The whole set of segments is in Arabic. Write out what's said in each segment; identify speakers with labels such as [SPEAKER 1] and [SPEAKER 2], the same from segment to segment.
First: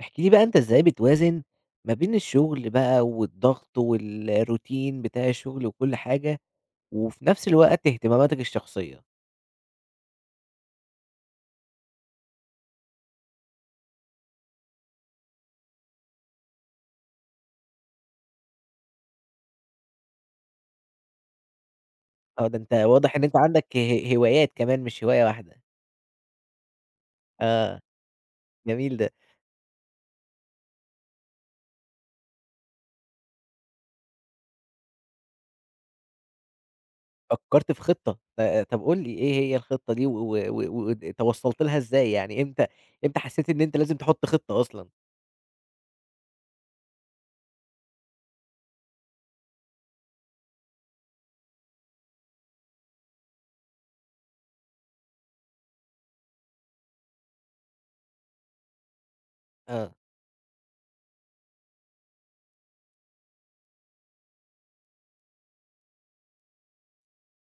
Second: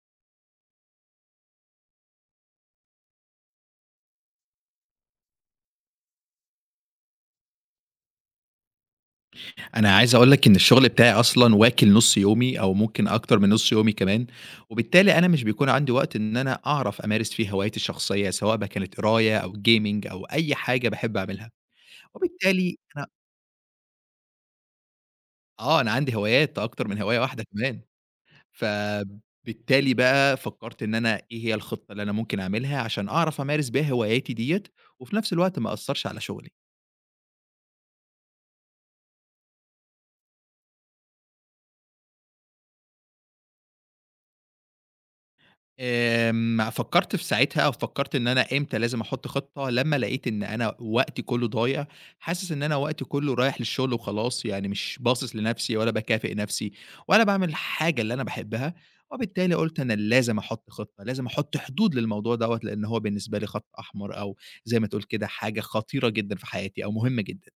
[SPEAKER 1] احكِ لي بقى أنت إزاي بتوازن ما بين الشغل بقى والضغط والروتين بتاع الشغل وكل حاجة، وفي نفس الوقت اهتماماتك الشخصية؟
[SPEAKER 2] أنا عايز أقول لك إن الشغل بتاعي أصلًا واكل نُص يومي أو ممكن أكتر من نُص يومي كمان، وبالتالي أنا مش بيكون عندي وقت إن أنا أعرف أمارس فيه هوايتي الشخصية، سواء بقى كانت قراية أو gaming أو أي حاجة باحب أعملها،
[SPEAKER 1] آه، ده أنت
[SPEAKER 2] وبالتالي أنا
[SPEAKER 1] واضح إن أنت عندك هوايات كمان مش هواية واحدة.
[SPEAKER 2] آه، أنا عندي هوايات أكتر من هواية واحدة كمان،
[SPEAKER 1] آه. جميل ده.
[SPEAKER 2] فبالتالي بقى فكرت إن أنا إيه هي الخطة اللي أنا ممكن أعملها عشان أعرف أمارس بيها هواياتي ديّة، وفي نفس الوقت ما أأثّرش على شغلي.
[SPEAKER 1] فكّرت في خطة، طب قُل لي إيه هي الخطة دي و توصّلت لها إزاي؟ يعني إمتى حسّيت إن أنت لازم تحُط خطة أصلًا؟
[SPEAKER 2] فكّرت في ساعتها أو فكّرت إن أنا إمتى لازم أحُط خطة، لمّا لقيت إن أنا وقتي كُلّه ضايع، حاسس إن أنا وقتي كُلّه رايح للشغل وخلاص، يعني مش باصص لنَفْسي ولا باكافئ نَفْسي ولا باعمل الحاجة اللي أنا باحبها، وبالتالي قُلت أنا
[SPEAKER 1] آه.
[SPEAKER 2] لازم أحُط خطة، لازم أحُط حدود للموضوع دوّة، لإن هو بالنسبة لي خَط أحمر أو زي ما تقول كده حاجة خطيرة جدًا في حياتي أو مهمة جدًا.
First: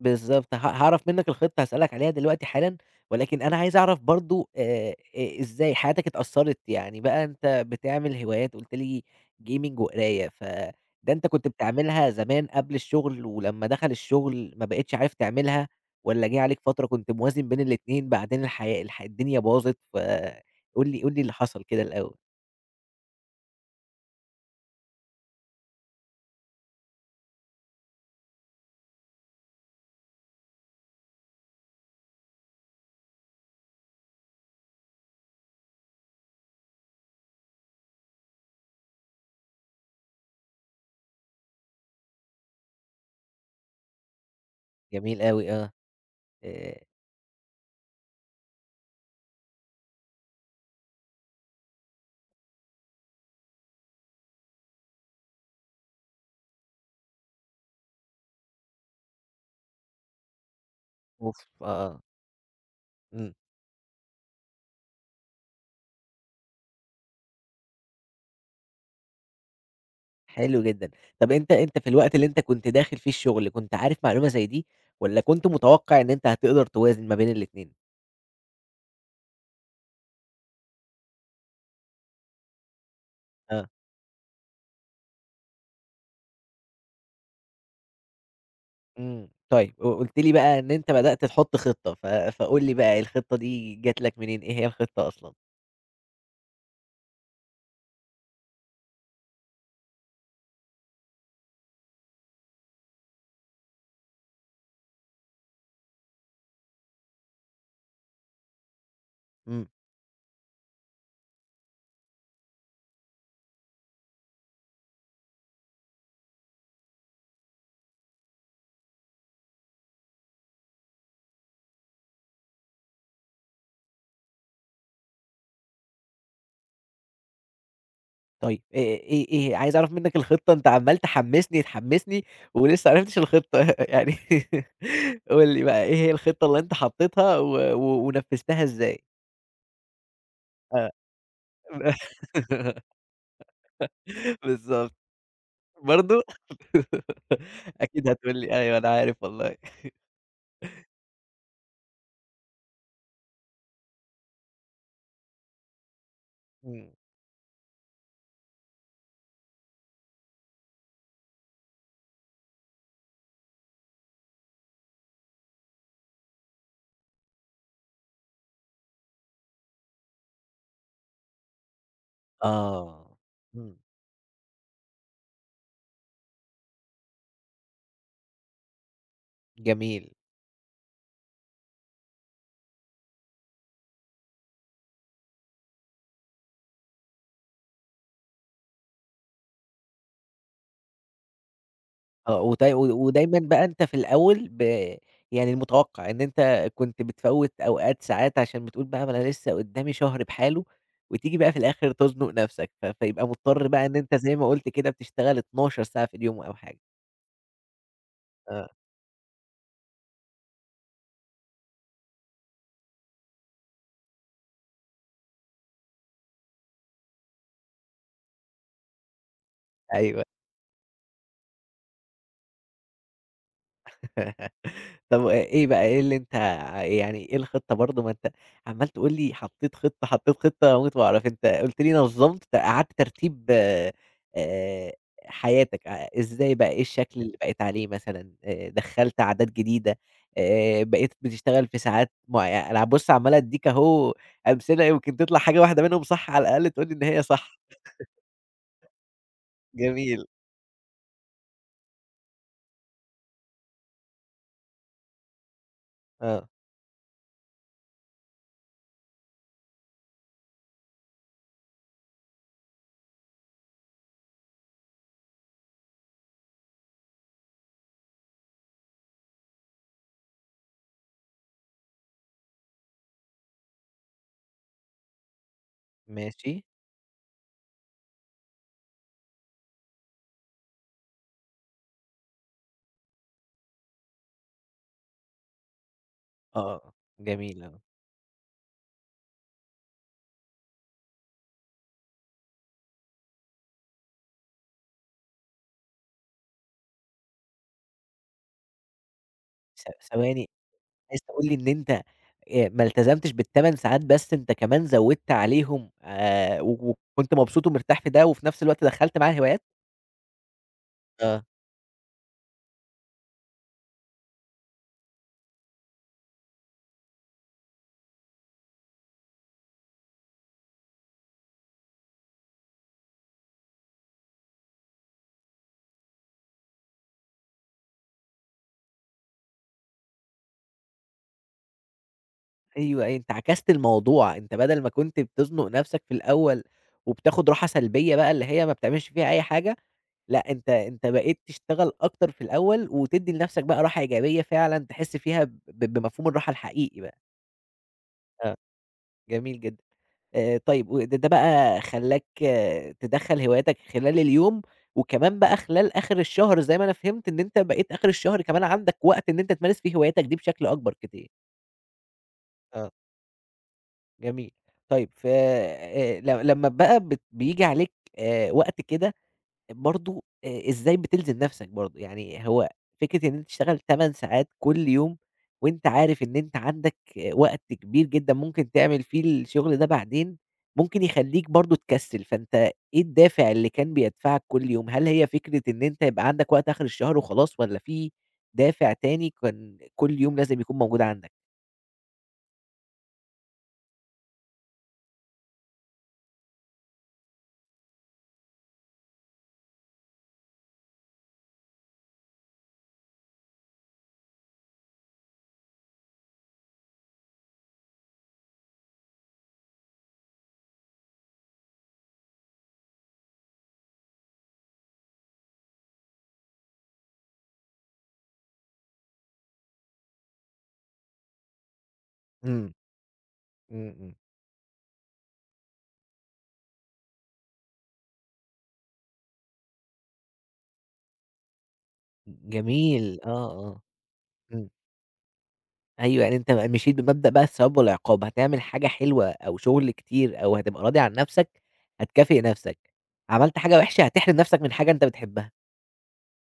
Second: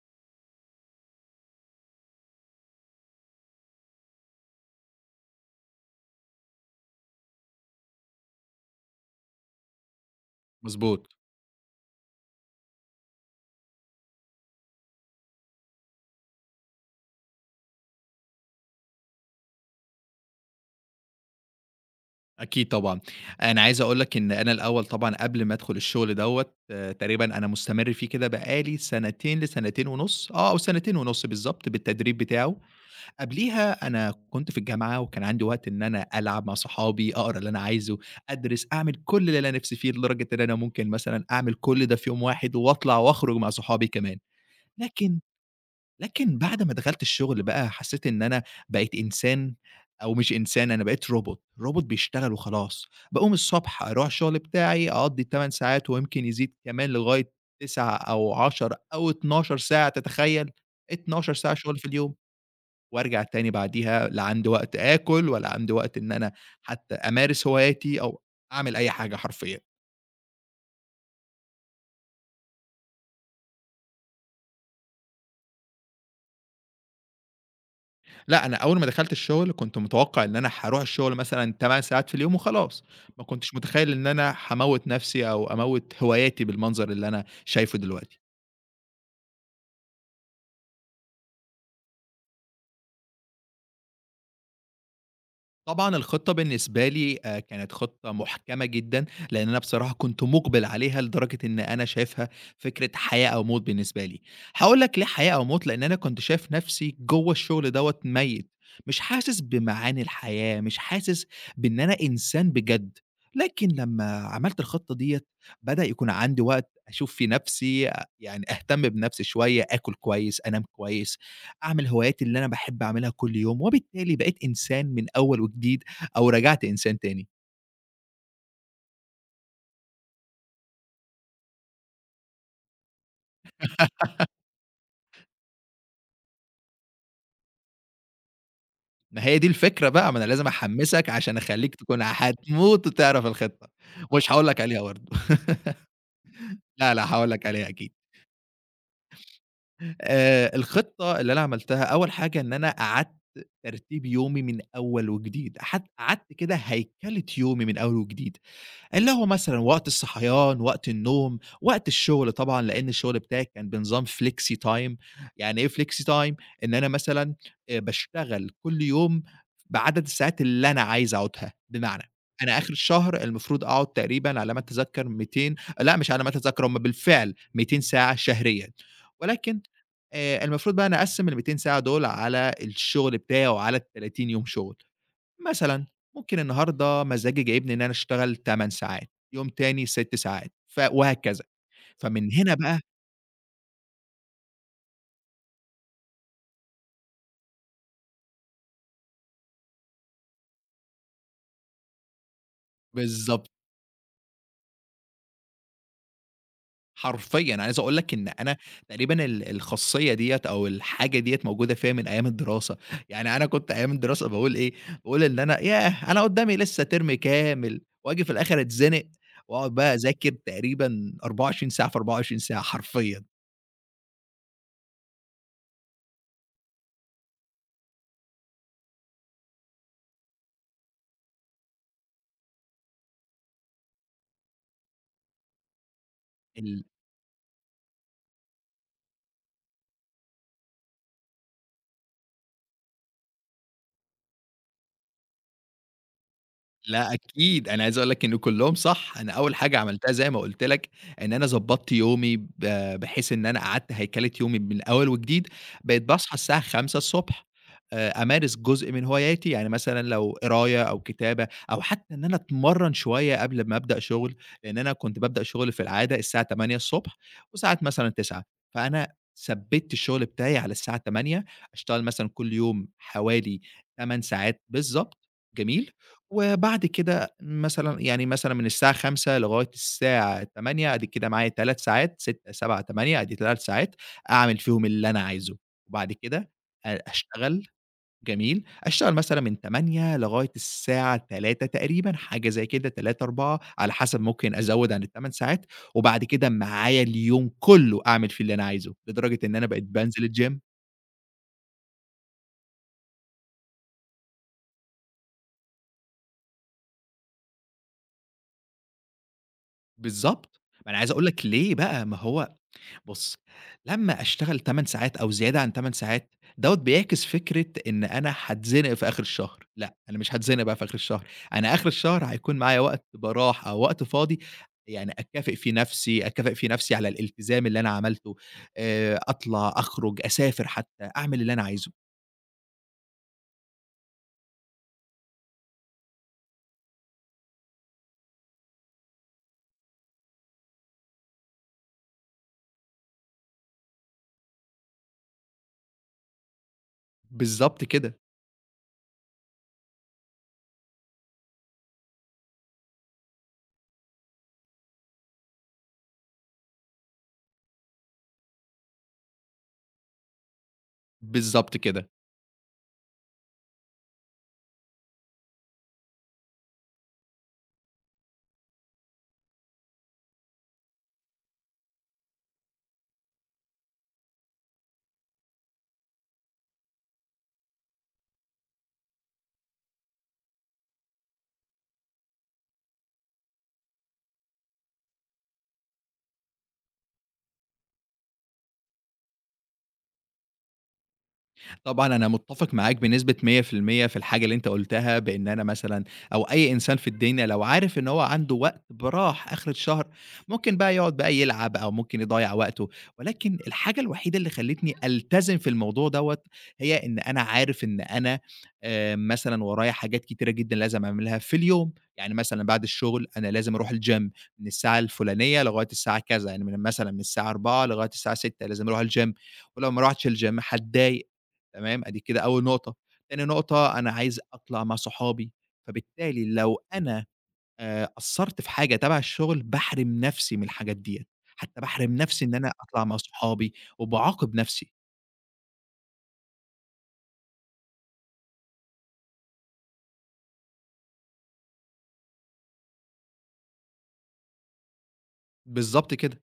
[SPEAKER 1] بالضبط، هاعرف منّك الخطة، هاسألك عليها دلوقتي حالًا، ولكن أنا عايز أعرف برضه، إ إزاي حياتك اتأثّرت؟ يعني بقى أنت بتعمل هوايات، قُلت لي gaming وقراية، فده
[SPEAKER 2] مضبوط.
[SPEAKER 1] أنت كنت بتعملها زمان قبل الشغل ولمّا دخل الشغل ما بقيتش عارف تعملها، والّا جه عليك فترة كنت موازن بين الاتنين بعدين الحياة الدنيا باظت؟ فقُل لي اللي حصل كده الأول.
[SPEAKER 2] أكيد طبعًا. أنا عايز أقول لك إن أنا الأول طبعًا قبل ما أدخل الشغل دوّة تقريبًا أنا مستمر فيه كده بقى لي سنتين لسنتين ونُص، آه، أو سنتين ونُص بالضبط بالتدريب بتاعه. قبليها أنا كنت في الجامعة وكان عندي وقت إن أنا ألعب مع صحابي، أقرا اللي أنا عايزه، أدرس، أعمل كل اللي أنا نفسي فيه لدرجة إن أنا ممكن مثلًا أعمل كل ده في يوم واحد وأطلع وأخرج مع صحابي كمان. لكن
[SPEAKER 1] جميل أوي. آه.
[SPEAKER 2] لكن بعد ما
[SPEAKER 1] آآ،
[SPEAKER 2] دخلت الشغل بقى حسيت إن أنا بقيت إنسان أو مش إنسان، أنا بقيت روبوت، روبوت بيشتغل وخلاص، باقوم الصبح أروح الشغل بتاعي أقضّي ال8 ساعات ويمكن يزيد كمان لغاية 9 أو 10 أو 12 ساعة تتخيّل؟ 12
[SPEAKER 1] أوف.
[SPEAKER 2] ساعة شغل في
[SPEAKER 1] آه. آه.
[SPEAKER 2] اليوم، وأرجع
[SPEAKER 1] إمم.
[SPEAKER 2] تاني بعديها لا عندي وقت آكل ولا عندي وقت إن أنا حتى أمارس هواياتي أو أعمل أي حاجة حرفيًا.
[SPEAKER 1] حلو جدًا. طب أنت في الوقت اللي أنت كنت داخل فيه الشغل، كنت عارف معلومة زي دي والّا كنت متوقع إن أنت هتقدر توازن ما بين الاتنين؟
[SPEAKER 2] لأ، أنا أول ما دخلت الشغل كنت متوقع إن أنا هاروح الشغل مثلًا 8 ساعات في اليوم وخلاص، ما كنتش
[SPEAKER 1] آه.
[SPEAKER 2] متخيل إن أنا هاموّت نفسي أو أموّت هواياتي بالمنظر اللي أنا شايفه دلوقتي.
[SPEAKER 1] إمم. طيب، قُلت لي بقى إن أنت بدأت تحُط خطة، فقُل لي بقى الخطة دي جات لك منين، إيه هي الخطة أصلًا؟
[SPEAKER 2] طبعًا الخطة بالنسبة لي كانت خطة محكمة جدًا، لإن أنا بصراحة كنت مُقبل عليها لدرجة إن أنا شايفها فكرة حياة أو موت بالنسبة لي، هاقول لك ليه حياة أو موت، لإن أنا كنت شايف نفسي جوّه الشغل دوّة ميّت، مش حاسس
[SPEAKER 1] إمم.
[SPEAKER 2] بمعاني الحياة، مش حاسس بإن أنا إنسان بجد، لكن لمّا عملت الخطة ديّة بدأ يكون عندي وقت أشوف فيه نفسي، آه، يعني أهتم بنفسي شوية، آكل كويس، أنام كويس، أعمل هواياتي اللي أنا باحب أعملها كل يوم، وبالتالي بقيت إنسان من أول وجديد أو رجعت إنسان تاني.
[SPEAKER 1] طيب، إيه، عايز أعرف منّك الخطة. أنت عمّال تحمّسني، تحمّسني، ولسه ما عرفتش الخطة يعني قُل لي بقى إيه هي الخطة اللي أنت حطّيتها و و ونفّذتها إزاي؟
[SPEAKER 2] ما هي دي الفكرة بقى، ما أنا لازم
[SPEAKER 1] آه.
[SPEAKER 2] أحمّسك عشان أخلّيك تكون هتموت وتعرف الخطة، مش هاقول لك عليها
[SPEAKER 1] بالضبط.
[SPEAKER 2] برضه.
[SPEAKER 1] برضه؟
[SPEAKER 2] لا، لا هاقول لك عليها أكيد.
[SPEAKER 1] أكيد هتقول لي أيوه أنا عارف والله.
[SPEAKER 2] الخطة اللي أنا عملتها، أول حاجة إن أنا قعدت ترتيب يومي من أول وجديد، قعدت كده
[SPEAKER 1] إمم.
[SPEAKER 2] هيكلة يومي من أول وجديد. اللي هو مثلًا وقت الصحيان، وقت النوم، وقت الشغل طبعًا، لإن الشغل بتاعي كان بنظام flexi time. يعني إيه flexi time؟ إن أنا مثلًا باشتغل كل يوم بعدد الساعات اللي أنا عايز أقعدها، بمعنى أنا آخر
[SPEAKER 1] آه.
[SPEAKER 2] الشهر المفروض
[SPEAKER 1] إمم.
[SPEAKER 2] أقعد تقريبًا على ما أتذكر 200. لأ، مش على ما أتذكر، هم بالفعل 200 ساعة شهريًا، ولكن
[SPEAKER 1] جميل.
[SPEAKER 2] المفروض بقى أنا أقسّم ال200 ساعة دول على الشغل بتاعي وعلى ال30 يوم شغل. مثلًا ممكن النهارده مزاجي جايبني إن أنا أشتغل 8 ساعات، يوم تاني 6 ساعات، وهكذا. فمن
[SPEAKER 1] آه.
[SPEAKER 2] هنا
[SPEAKER 1] ود
[SPEAKER 2] بقى
[SPEAKER 1] ودايمًا بقى أنت في الأول يعني المتوقع إن أنت كنت بتفوّت أوقات ساعات عشان بتقول بقى ما أنا لسه قدّامي شهر بحاله، وتيجي بقى في الآخر تزنُق نَفْسك، فيبقى
[SPEAKER 2] بالضبط،
[SPEAKER 1] مضطر بقى إن أنت زي ما قُلت كده بتشتغل 12 ساعة في اليوم أو حاجة.
[SPEAKER 2] حرفيًا أنا عايز أقول لك إن أنا
[SPEAKER 1] آه.
[SPEAKER 2] تقريبًا الخاصية ديّة أو الحاجة ديّة موجودة فيّا من أيام الدراسة، يعني أنا كنت أيام الدراسة باقول إيه، باقول إن أنا ياه! أنا قدامي لسه ترم كامل وآجي في الآخر أتزنق وأقعد بقى
[SPEAKER 1] أيوه.
[SPEAKER 2] أذاكر تقريبًا 24 ساعة في 24 ساعة حرفيًا.
[SPEAKER 1] طب إيه بقى، إيه اللي أنت ع يعني إيه الخطة برضه؟ ما أنت عمّال تقول لي حطيت خطة، حطيت خطة، أموت وأعرف. أنت قُلت لي نظّمت، أعدت ترتيب حياتك، إزاي بقى، إيه
[SPEAKER 2] ال
[SPEAKER 1] الشكل اللي بقيت عليه مثلًا؟ دخّلت عادات جديدة، بقيت بتشتغل في ساعات معي. أنا بُص عمّال أدّيك أهو أمثلة، يمكن تطلع حاجة واحدة منهم صح على الأقل تقول لي إن
[SPEAKER 2] لأ
[SPEAKER 1] هي صح.
[SPEAKER 2] أكيد، أنا عايز أقول لك إن كلّهم صح، أنا أول حاجة عملتها
[SPEAKER 1] جميل.
[SPEAKER 2] زي ما قُلت لك، إن أنا ضبّطت يومي بحيث إن أنا قعدت هيكلة يومي من أول وجديد، بقيت باصحى
[SPEAKER 1] آه.
[SPEAKER 2] الساعة 5:00 ص، أمارس جزء من هواياتي، يعني مثلًا لو قراية أو كتابة أو حتى إن أنا أتمرّن شوية قبل ما أبدأ شغل، لإن أنا كنت بابدأ شغل في العادة الساعة 8:00 ص وساعات مثلًا 9:00، فأنا ثبّتت الشغل بتاعي على الساعة 08:00، أشتغل مثلًا كل يوم حوالي 8 ساعات بالضبط، جميل؟
[SPEAKER 1] ماشي.
[SPEAKER 2] وبعد كده مثلًا يعني مثلًا من الساعة 17:00 لغاية الساعة 20:00 أدي كده معايا 3 ساعات، 6، 7، 8 أدي 3 ساعات أعمل فيهم اللي أنا عايزه، وبعد كده
[SPEAKER 1] آه. جميل.
[SPEAKER 2] أشتغل
[SPEAKER 1] آه.
[SPEAKER 2] جميل، أشتغل مثلًا من 08:00 لغاية الساعة 15:00 تقريبًا حاجة زي كده 15:00، 16:00 على حسب ممكن أزوّد عن ال8 ساعات، وبعد كده معايا اليوم كله أعمل فيه اللي أنا عايزه، لدرجة إن أنا
[SPEAKER 1] ث
[SPEAKER 2] بقيت بانزل
[SPEAKER 1] ثواني
[SPEAKER 2] الgym.
[SPEAKER 1] عايز تقول لي إن أنت ما التزمتش بال8 ساعات بس، أنت كمان زوّدت عليهم، و وكنت مبسوط ومرتاح في ده، وفي نفس الوقت دخّلت معاه هوايات؟
[SPEAKER 2] بالضبط، ما أنا عايز أقول
[SPEAKER 1] آه.
[SPEAKER 2] لك ليه بقى، ما هو بُص، لمّا أشتغل 8 ساعات أو زيادة عن 8 ساعات، دوّة بيعكس فكرة إن أنا هاتزنق في آخر الشهر، لأ، أنا مش هاتزنق بقى في آخر الشهر، أنا آخر الشهر هيكون معايا وقت براح أو وقت فاضي يعني أكافئ فيه نفسي، أكافئ فيه نفسي على الالتزام اللي أنا عملته، أطلع، أخرج، أسافر حتى، أعمل اللي أنا عايزه.
[SPEAKER 1] أيوه، أيوه، أنت عكست الموضوع. أنت بدل ما كنت بتزنُق نفسك في الأول وبتاخد راحة سلبية بقى اللي هي ما بتعملش فيها أي حاجة، لأ، أنت بقيت تشتغل أكتر في الأول وتدّي لنفسك بقى راحة إيجابية فعلًا تحس فيها بمفهوم الراحة الحقيقي بقى.
[SPEAKER 2] بالضبط كده،
[SPEAKER 1] آه. جميل جدًا. طيب، وده بقى خلّاك، آه، تدخّل هواياتك خلال اليوم، وكمان بقى خلال آخر الشهر زي ما أنا فهمت إن أنت بقيت آخر الشهر كمان عندك وقت إن أنت تمارس فيه هواياتك دي بشكل أكبر كتير.
[SPEAKER 2] بالضبط كده.
[SPEAKER 1] آه. جميل. طيب، ف ل لمّا بقى بييجي عليك وقت كده، برضه، إزاي بتلزم نَفْسك برضه؟ يعني هو فكرة إن أنت تشتغل 8 ساعات كل يوم وأنت عارف إن أنت عندك، وقت كبير جدًا ممكن تعمل فيه الشغل ده بعدين، ممكن يخلّيك برضه تكسِّل، فأنت إيه الدافع اللي كان بيدفعك كل يوم؟ هل هي فكرة إن أنت يبقى عندك وقت آخر الشهر وخلاص والّا في دافع تاني كان كل يوم لازم يكون موجود عندك؟
[SPEAKER 2] طبعًا أنا متّفق معاك بنسبة 100% في المية في الحاجة اللي أنت قُلتها، بإن أنا مثلًا أو أي إنسان في الدنيا لو عارف إن هو عنده وقت براح آخر الشهر، ممكن بقى يقعد بقى يلعب أو ممكن يضيّع وقته، ولكن الحاجة الوحيدة اللي خلّتني ألتزم في الموضوع دوّة، هي إن أنا عارف إن أنا مثلًا ورايا حاجات كتيرة جدًا لازم أعملها في اليوم، يعني مثلًا بعد الشغل أنا لازم أروح الgym من الساعة الفلانية لغاية الساعة كذا، يعني من مثلًا من الساعة 16:00 لغاية الساعة 18:00 لازم أروح الgym ولو ما رُحتش الgym هاتضايق. تمام، أدي كده أول
[SPEAKER 1] إمم.
[SPEAKER 2] نقطة. تاني
[SPEAKER 1] إمم.
[SPEAKER 2] نقطة، أنا
[SPEAKER 1] إمم.
[SPEAKER 2] عايز أطلع مع صحابي، فبالتالي لو أنا قصّرت في حاجة تبع الشغل، باحرم نفسي من الحاجات ديّة، حتى باحرم نفسي إن أنا أطلع مع
[SPEAKER 1] جميل. آه.
[SPEAKER 2] صحابي،
[SPEAKER 1] آه.
[SPEAKER 2] وباعاقب
[SPEAKER 1] إمم.
[SPEAKER 2] نفسي.
[SPEAKER 1] أيوه، يعني أنت مشيت بمبدأ بقى الثواب والعقاب، هتعمل حاجة حلوة أو شغل كتير أو هتبقى راضي عن نَفْسك، هتكافئ نَفْسك، عملت حاجة وِحشة هتحرم نَفْسك من حاجة أنت بتحبها.
[SPEAKER 2] بالضبط كده،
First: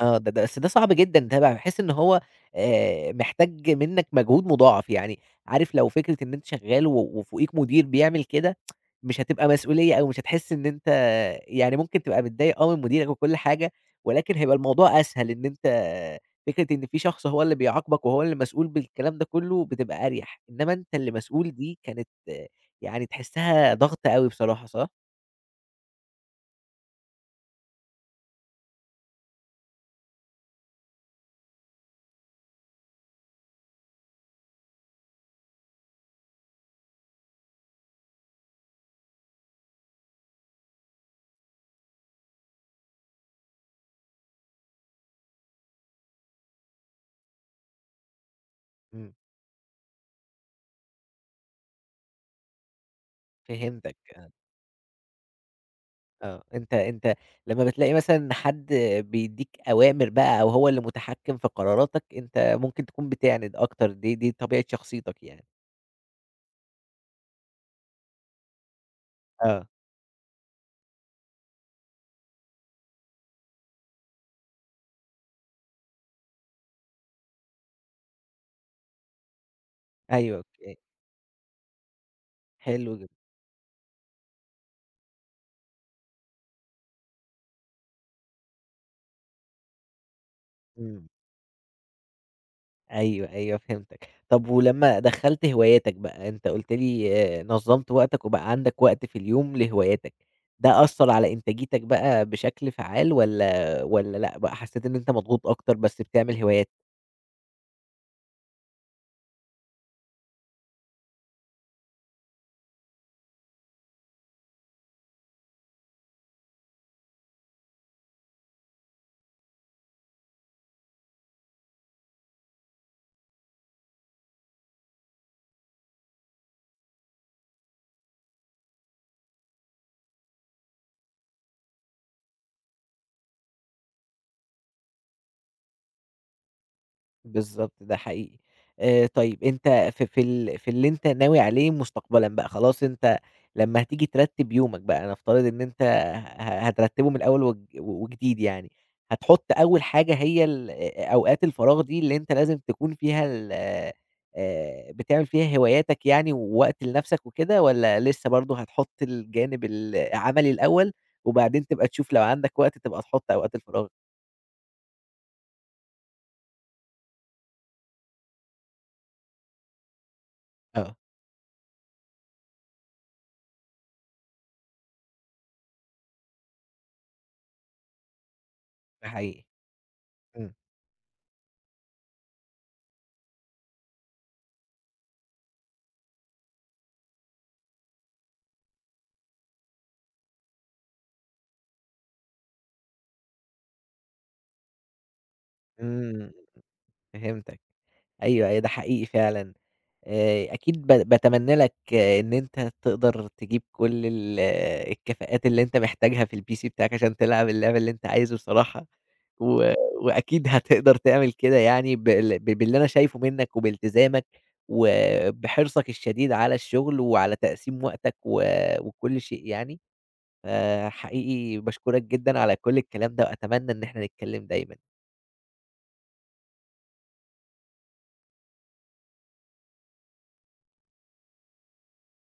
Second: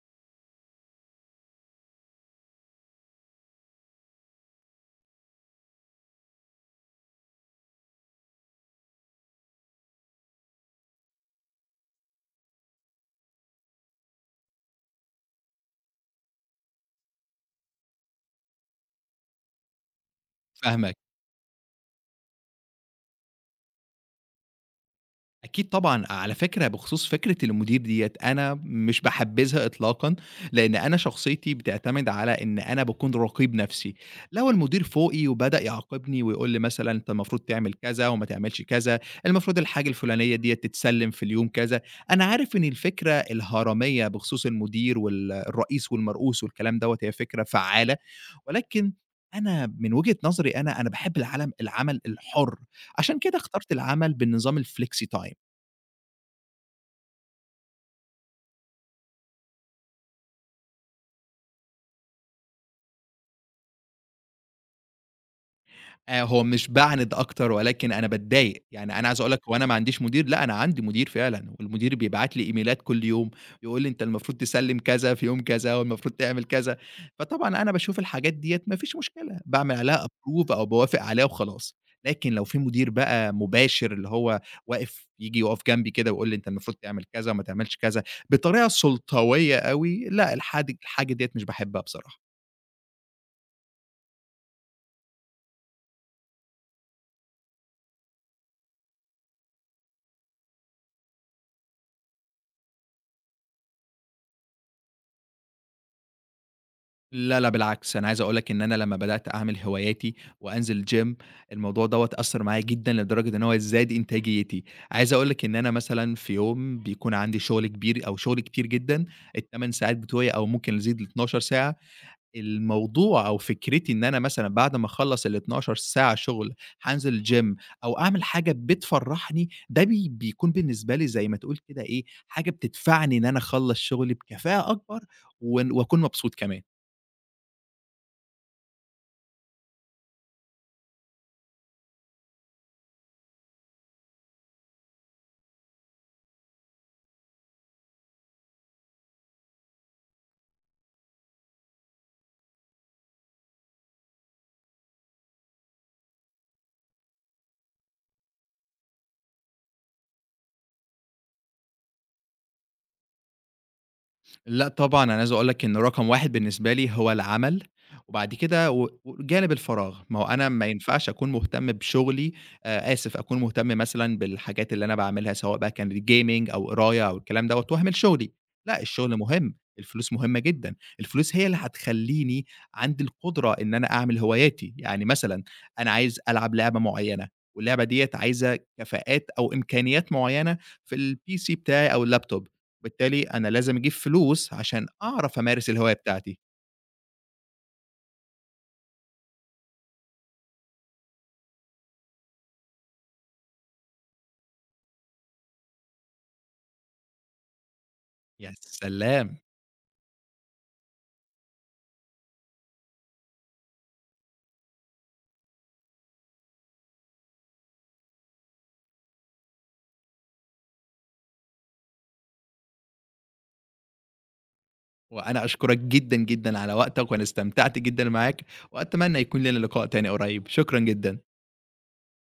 [SPEAKER 1] آه. ده بس ده صعب جدًا، ده باحس إن هو، محتاج منّك مجهود مضاعف. يعني عارف لو فكرة إن أنت شغال وفوقيك مدير بيعمل كده، مش هتبقى مسؤولية أوي، مش هتحس إن أنت، يعني ممكن تبقى متضايق من مديرك وكل حاجة، ولكن هيبقى الموضوع أسهل إن أنت، فكرة إن في شخص هو اللي بيعاقبك وهو اللي مسؤول بالكلام ده كله بتبقى أريح، إنما
[SPEAKER 2] فاهمة
[SPEAKER 1] أنت اللي مسؤول دي كانت، يعني تحسها ضغط أوي بصراحة، صح؟
[SPEAKER 2] أكيد طبعًا، على فكرة بخصوص فكرة المدير ديّة، أنا مش باحبّذها إطلاقًا، لإن أنا شخصيتي بتعتمد على إن أنا باكون رقيب نَفْسي، لو المدير فوقي وبدأ يعاقبني ويقول لي مثلًا أنت المفروض تعمل كذا وما تعملش كذا، المفروض الحاجة الفلانية ديّة تتسلِّم في اليوم كذا، أنا عارف إن الفكرة الهرمية بخصوص المدير وال الرئيس والمرؤوس والكلام دوّة هي فكرة فعّالة، ولكن
[SPEAKER 1] إمم.
[SPEAKER 2] أنا من وجهة نظري أنا، أنا باحب العمل الحُر، عشان كده اخترت العمل
[SPEAKER 1] فهمتك.
[SPEAKER 2] بالنظام الflexi time.
[SPEAKER 1] آه. أنت لمّا بتلاقي مثلًا حد بيدّيك أوامر بقى أو هو اللي متحكّم في قراراتك، أنت ممكن تكون بتعند أكتر، دي طبيعة شخصيتك يعني.
[SPEAKER 2] هو مش باعند أكتر ولكن أنا باتضايق، يعني أنا عايز أقول لك هو أنا
[SPEAKER 1] آه.
[SPEAKER 2] ما عنديش مدير؟ لأ، أنا عندي مدير فعلًا، والمدير بيبعت لي إيميلات كل يوم، يقول لي أنت المفروض تسلّم كذا في يوم كذا، والمفروض تعمل كذا، فطبعًا أنا باشوف الحاجات ديّة ما فيش مشكلة، باعمل عليها
[SPEAKER 1] أيوه،
[SPEAKER 2] approve أو
[SPEAKER 1] أوكي.
[SPEAKER 2] باوافق عليها وخلاص، لكن لو في مدير
[SPEAKER 1] حلو جدًا.
[SPEAKER 2] بقى مباشر اللي هو واقف ييجي يقف جنبي كده ويقول لي أنت المفروض تعمل كذا وما تعملش كذا، بطريقة سلطوية أوي، لأ،
[SPEAKER 1] إمم.
[SPEAKER 2] الحاجة ديّة مش باحبها بصراحة.
[SPEAKER 1] أيوه. أيوه، فهمتك. طب ولمّا دخّلت هواياتك بقى، أنت قُلت لي، نظّمت وقتك وبقى عندك وقت في اليوم لهواياتك، ده أثّر على إنتاجيتك بقى بشكل فعّال والّا لأ بقى حسّيت إن أنت مضغوط أكتر بس بتعمل هواياتك؟
[SPEAKER 2] لا، لا بالعكس، أنا عايز أقول لك إن أنا لمّا بدأت أعمل هواياتي وأنزل gym، الموضوع دوّة أثّر معايا جدًا لدرجة إن هو زاد إنتاجيتي، عايز أقول لك إن أنا مثلًا في يوم بيكون عندي شغل كبير أو شغل كتير جدًا، ال8 ساعات بتوعي أو ممكن يزيد ل12 ساعة، الموضوع أو فكرتي إن أنا مثلًا بعد ما أخلّص ال12 ساعة شغل هانزل gym أو أعمل حاجة بتفرّحني، ده بيكون بالنسبة لي زي ما تقول كده إيه، حاجة بتدفعني إن أنا أخلّص شغلي بكفاءة أكبر وأكون مبسوط كمان.
[SPEAKER 1] بالضبط، ده حقيقي. طيب، أنت في اللي أنت ناوي عليه مستقبلًا بقى، خلاص أنت لمّا هتيجي ترتّب يومك بقى، نفترض إن أنت هترتّبه من الأول وجديد يعني، هتحُط أول حاجة هي ال أ أوقات الفراغ دي اللي أنت لازم تكون فيها ال بتعمل فيها هواياتك يعني ووقت لنَفْسك وكده والّا لسه برضه هتحُط الجانب العملي الأول وبعدين تبقى تشوف لو عندك وقت تبقى تحُط أوقات الفراغ؟
[SPEAKER 2] لأ طبعًا، أنا عايز أقول لك إن رقم 1 بالنسبة لي هو العمل، وبعد كده وجانب الفراغ، ما هو أنا ما
[SPEAKER 1] آه.
[SPEAKER 2] ينفعش أكون مهتم بشغلي آسف، أكون مهتم مثلًا بالحاجات اللي أنا باعملها سواء بقى كانت gaming أو قراية أو الكلام دوّة وأهمل شغلي، لأ
[SPEAKER 1] ده
[SPEAKER 2] الشغل
[SPEAKER 1] حقيقي.
[SPEAKER 2] مهم، الفلوس مهمة
[SPEAKER 1] إمم.
[SPEAKER 2] جدًا، الفلوس هي اللي هتخلّيني عندي القدرة إن أنا أعمل هواياتي، يعني مثلًا أنا عايز ألعب لعبة معيّنة، واللعبة ديّة عايزة كفاءات أو إمكانيات معيّنة في الPC بتاعي أو الlaptop، وبالتالي أنا لازم أجيب فلوس عشان أعرف أمارس الهواية
[SPEAKER 1] إمم.
[SPEAKER 2] بتاعتي.
[SPEAKER 1] فهمتك. أيوه، أيوه، ده حقيقي فعلًا. أكيد، باتمنى لك، آه، إن أنت تقدر تجيب كل ال آه، الكفاءات اللي أنت محتاجها في الPC بتاعك عشان تلعب اللعب اللي أنت عايزه
[SPEAKER 2] يا
[SPEAKER 1] بصراحة،
[SPEAKER 2] سلام!
[SPEAKER 1] و وأكيد هتقدر تعمل كده يعني باللي أنا شايفه منّك وبالتزامك، وبحرصك الشديد على الشغل وعلى تقسيم وقتك وكل شيء يعني، فحقيقي باشكرك جدًا على كل الكلام ده وأتمنى إن إحنا نتكلم دايمًا.
[SPEAKER 2] وأنا أشكرك جدًا، جدًا على وقتك، وأنا استمتعت جدًا معاك، وأتمنى يكون لنا لقاء تاني قريب. شكرًا جدًا.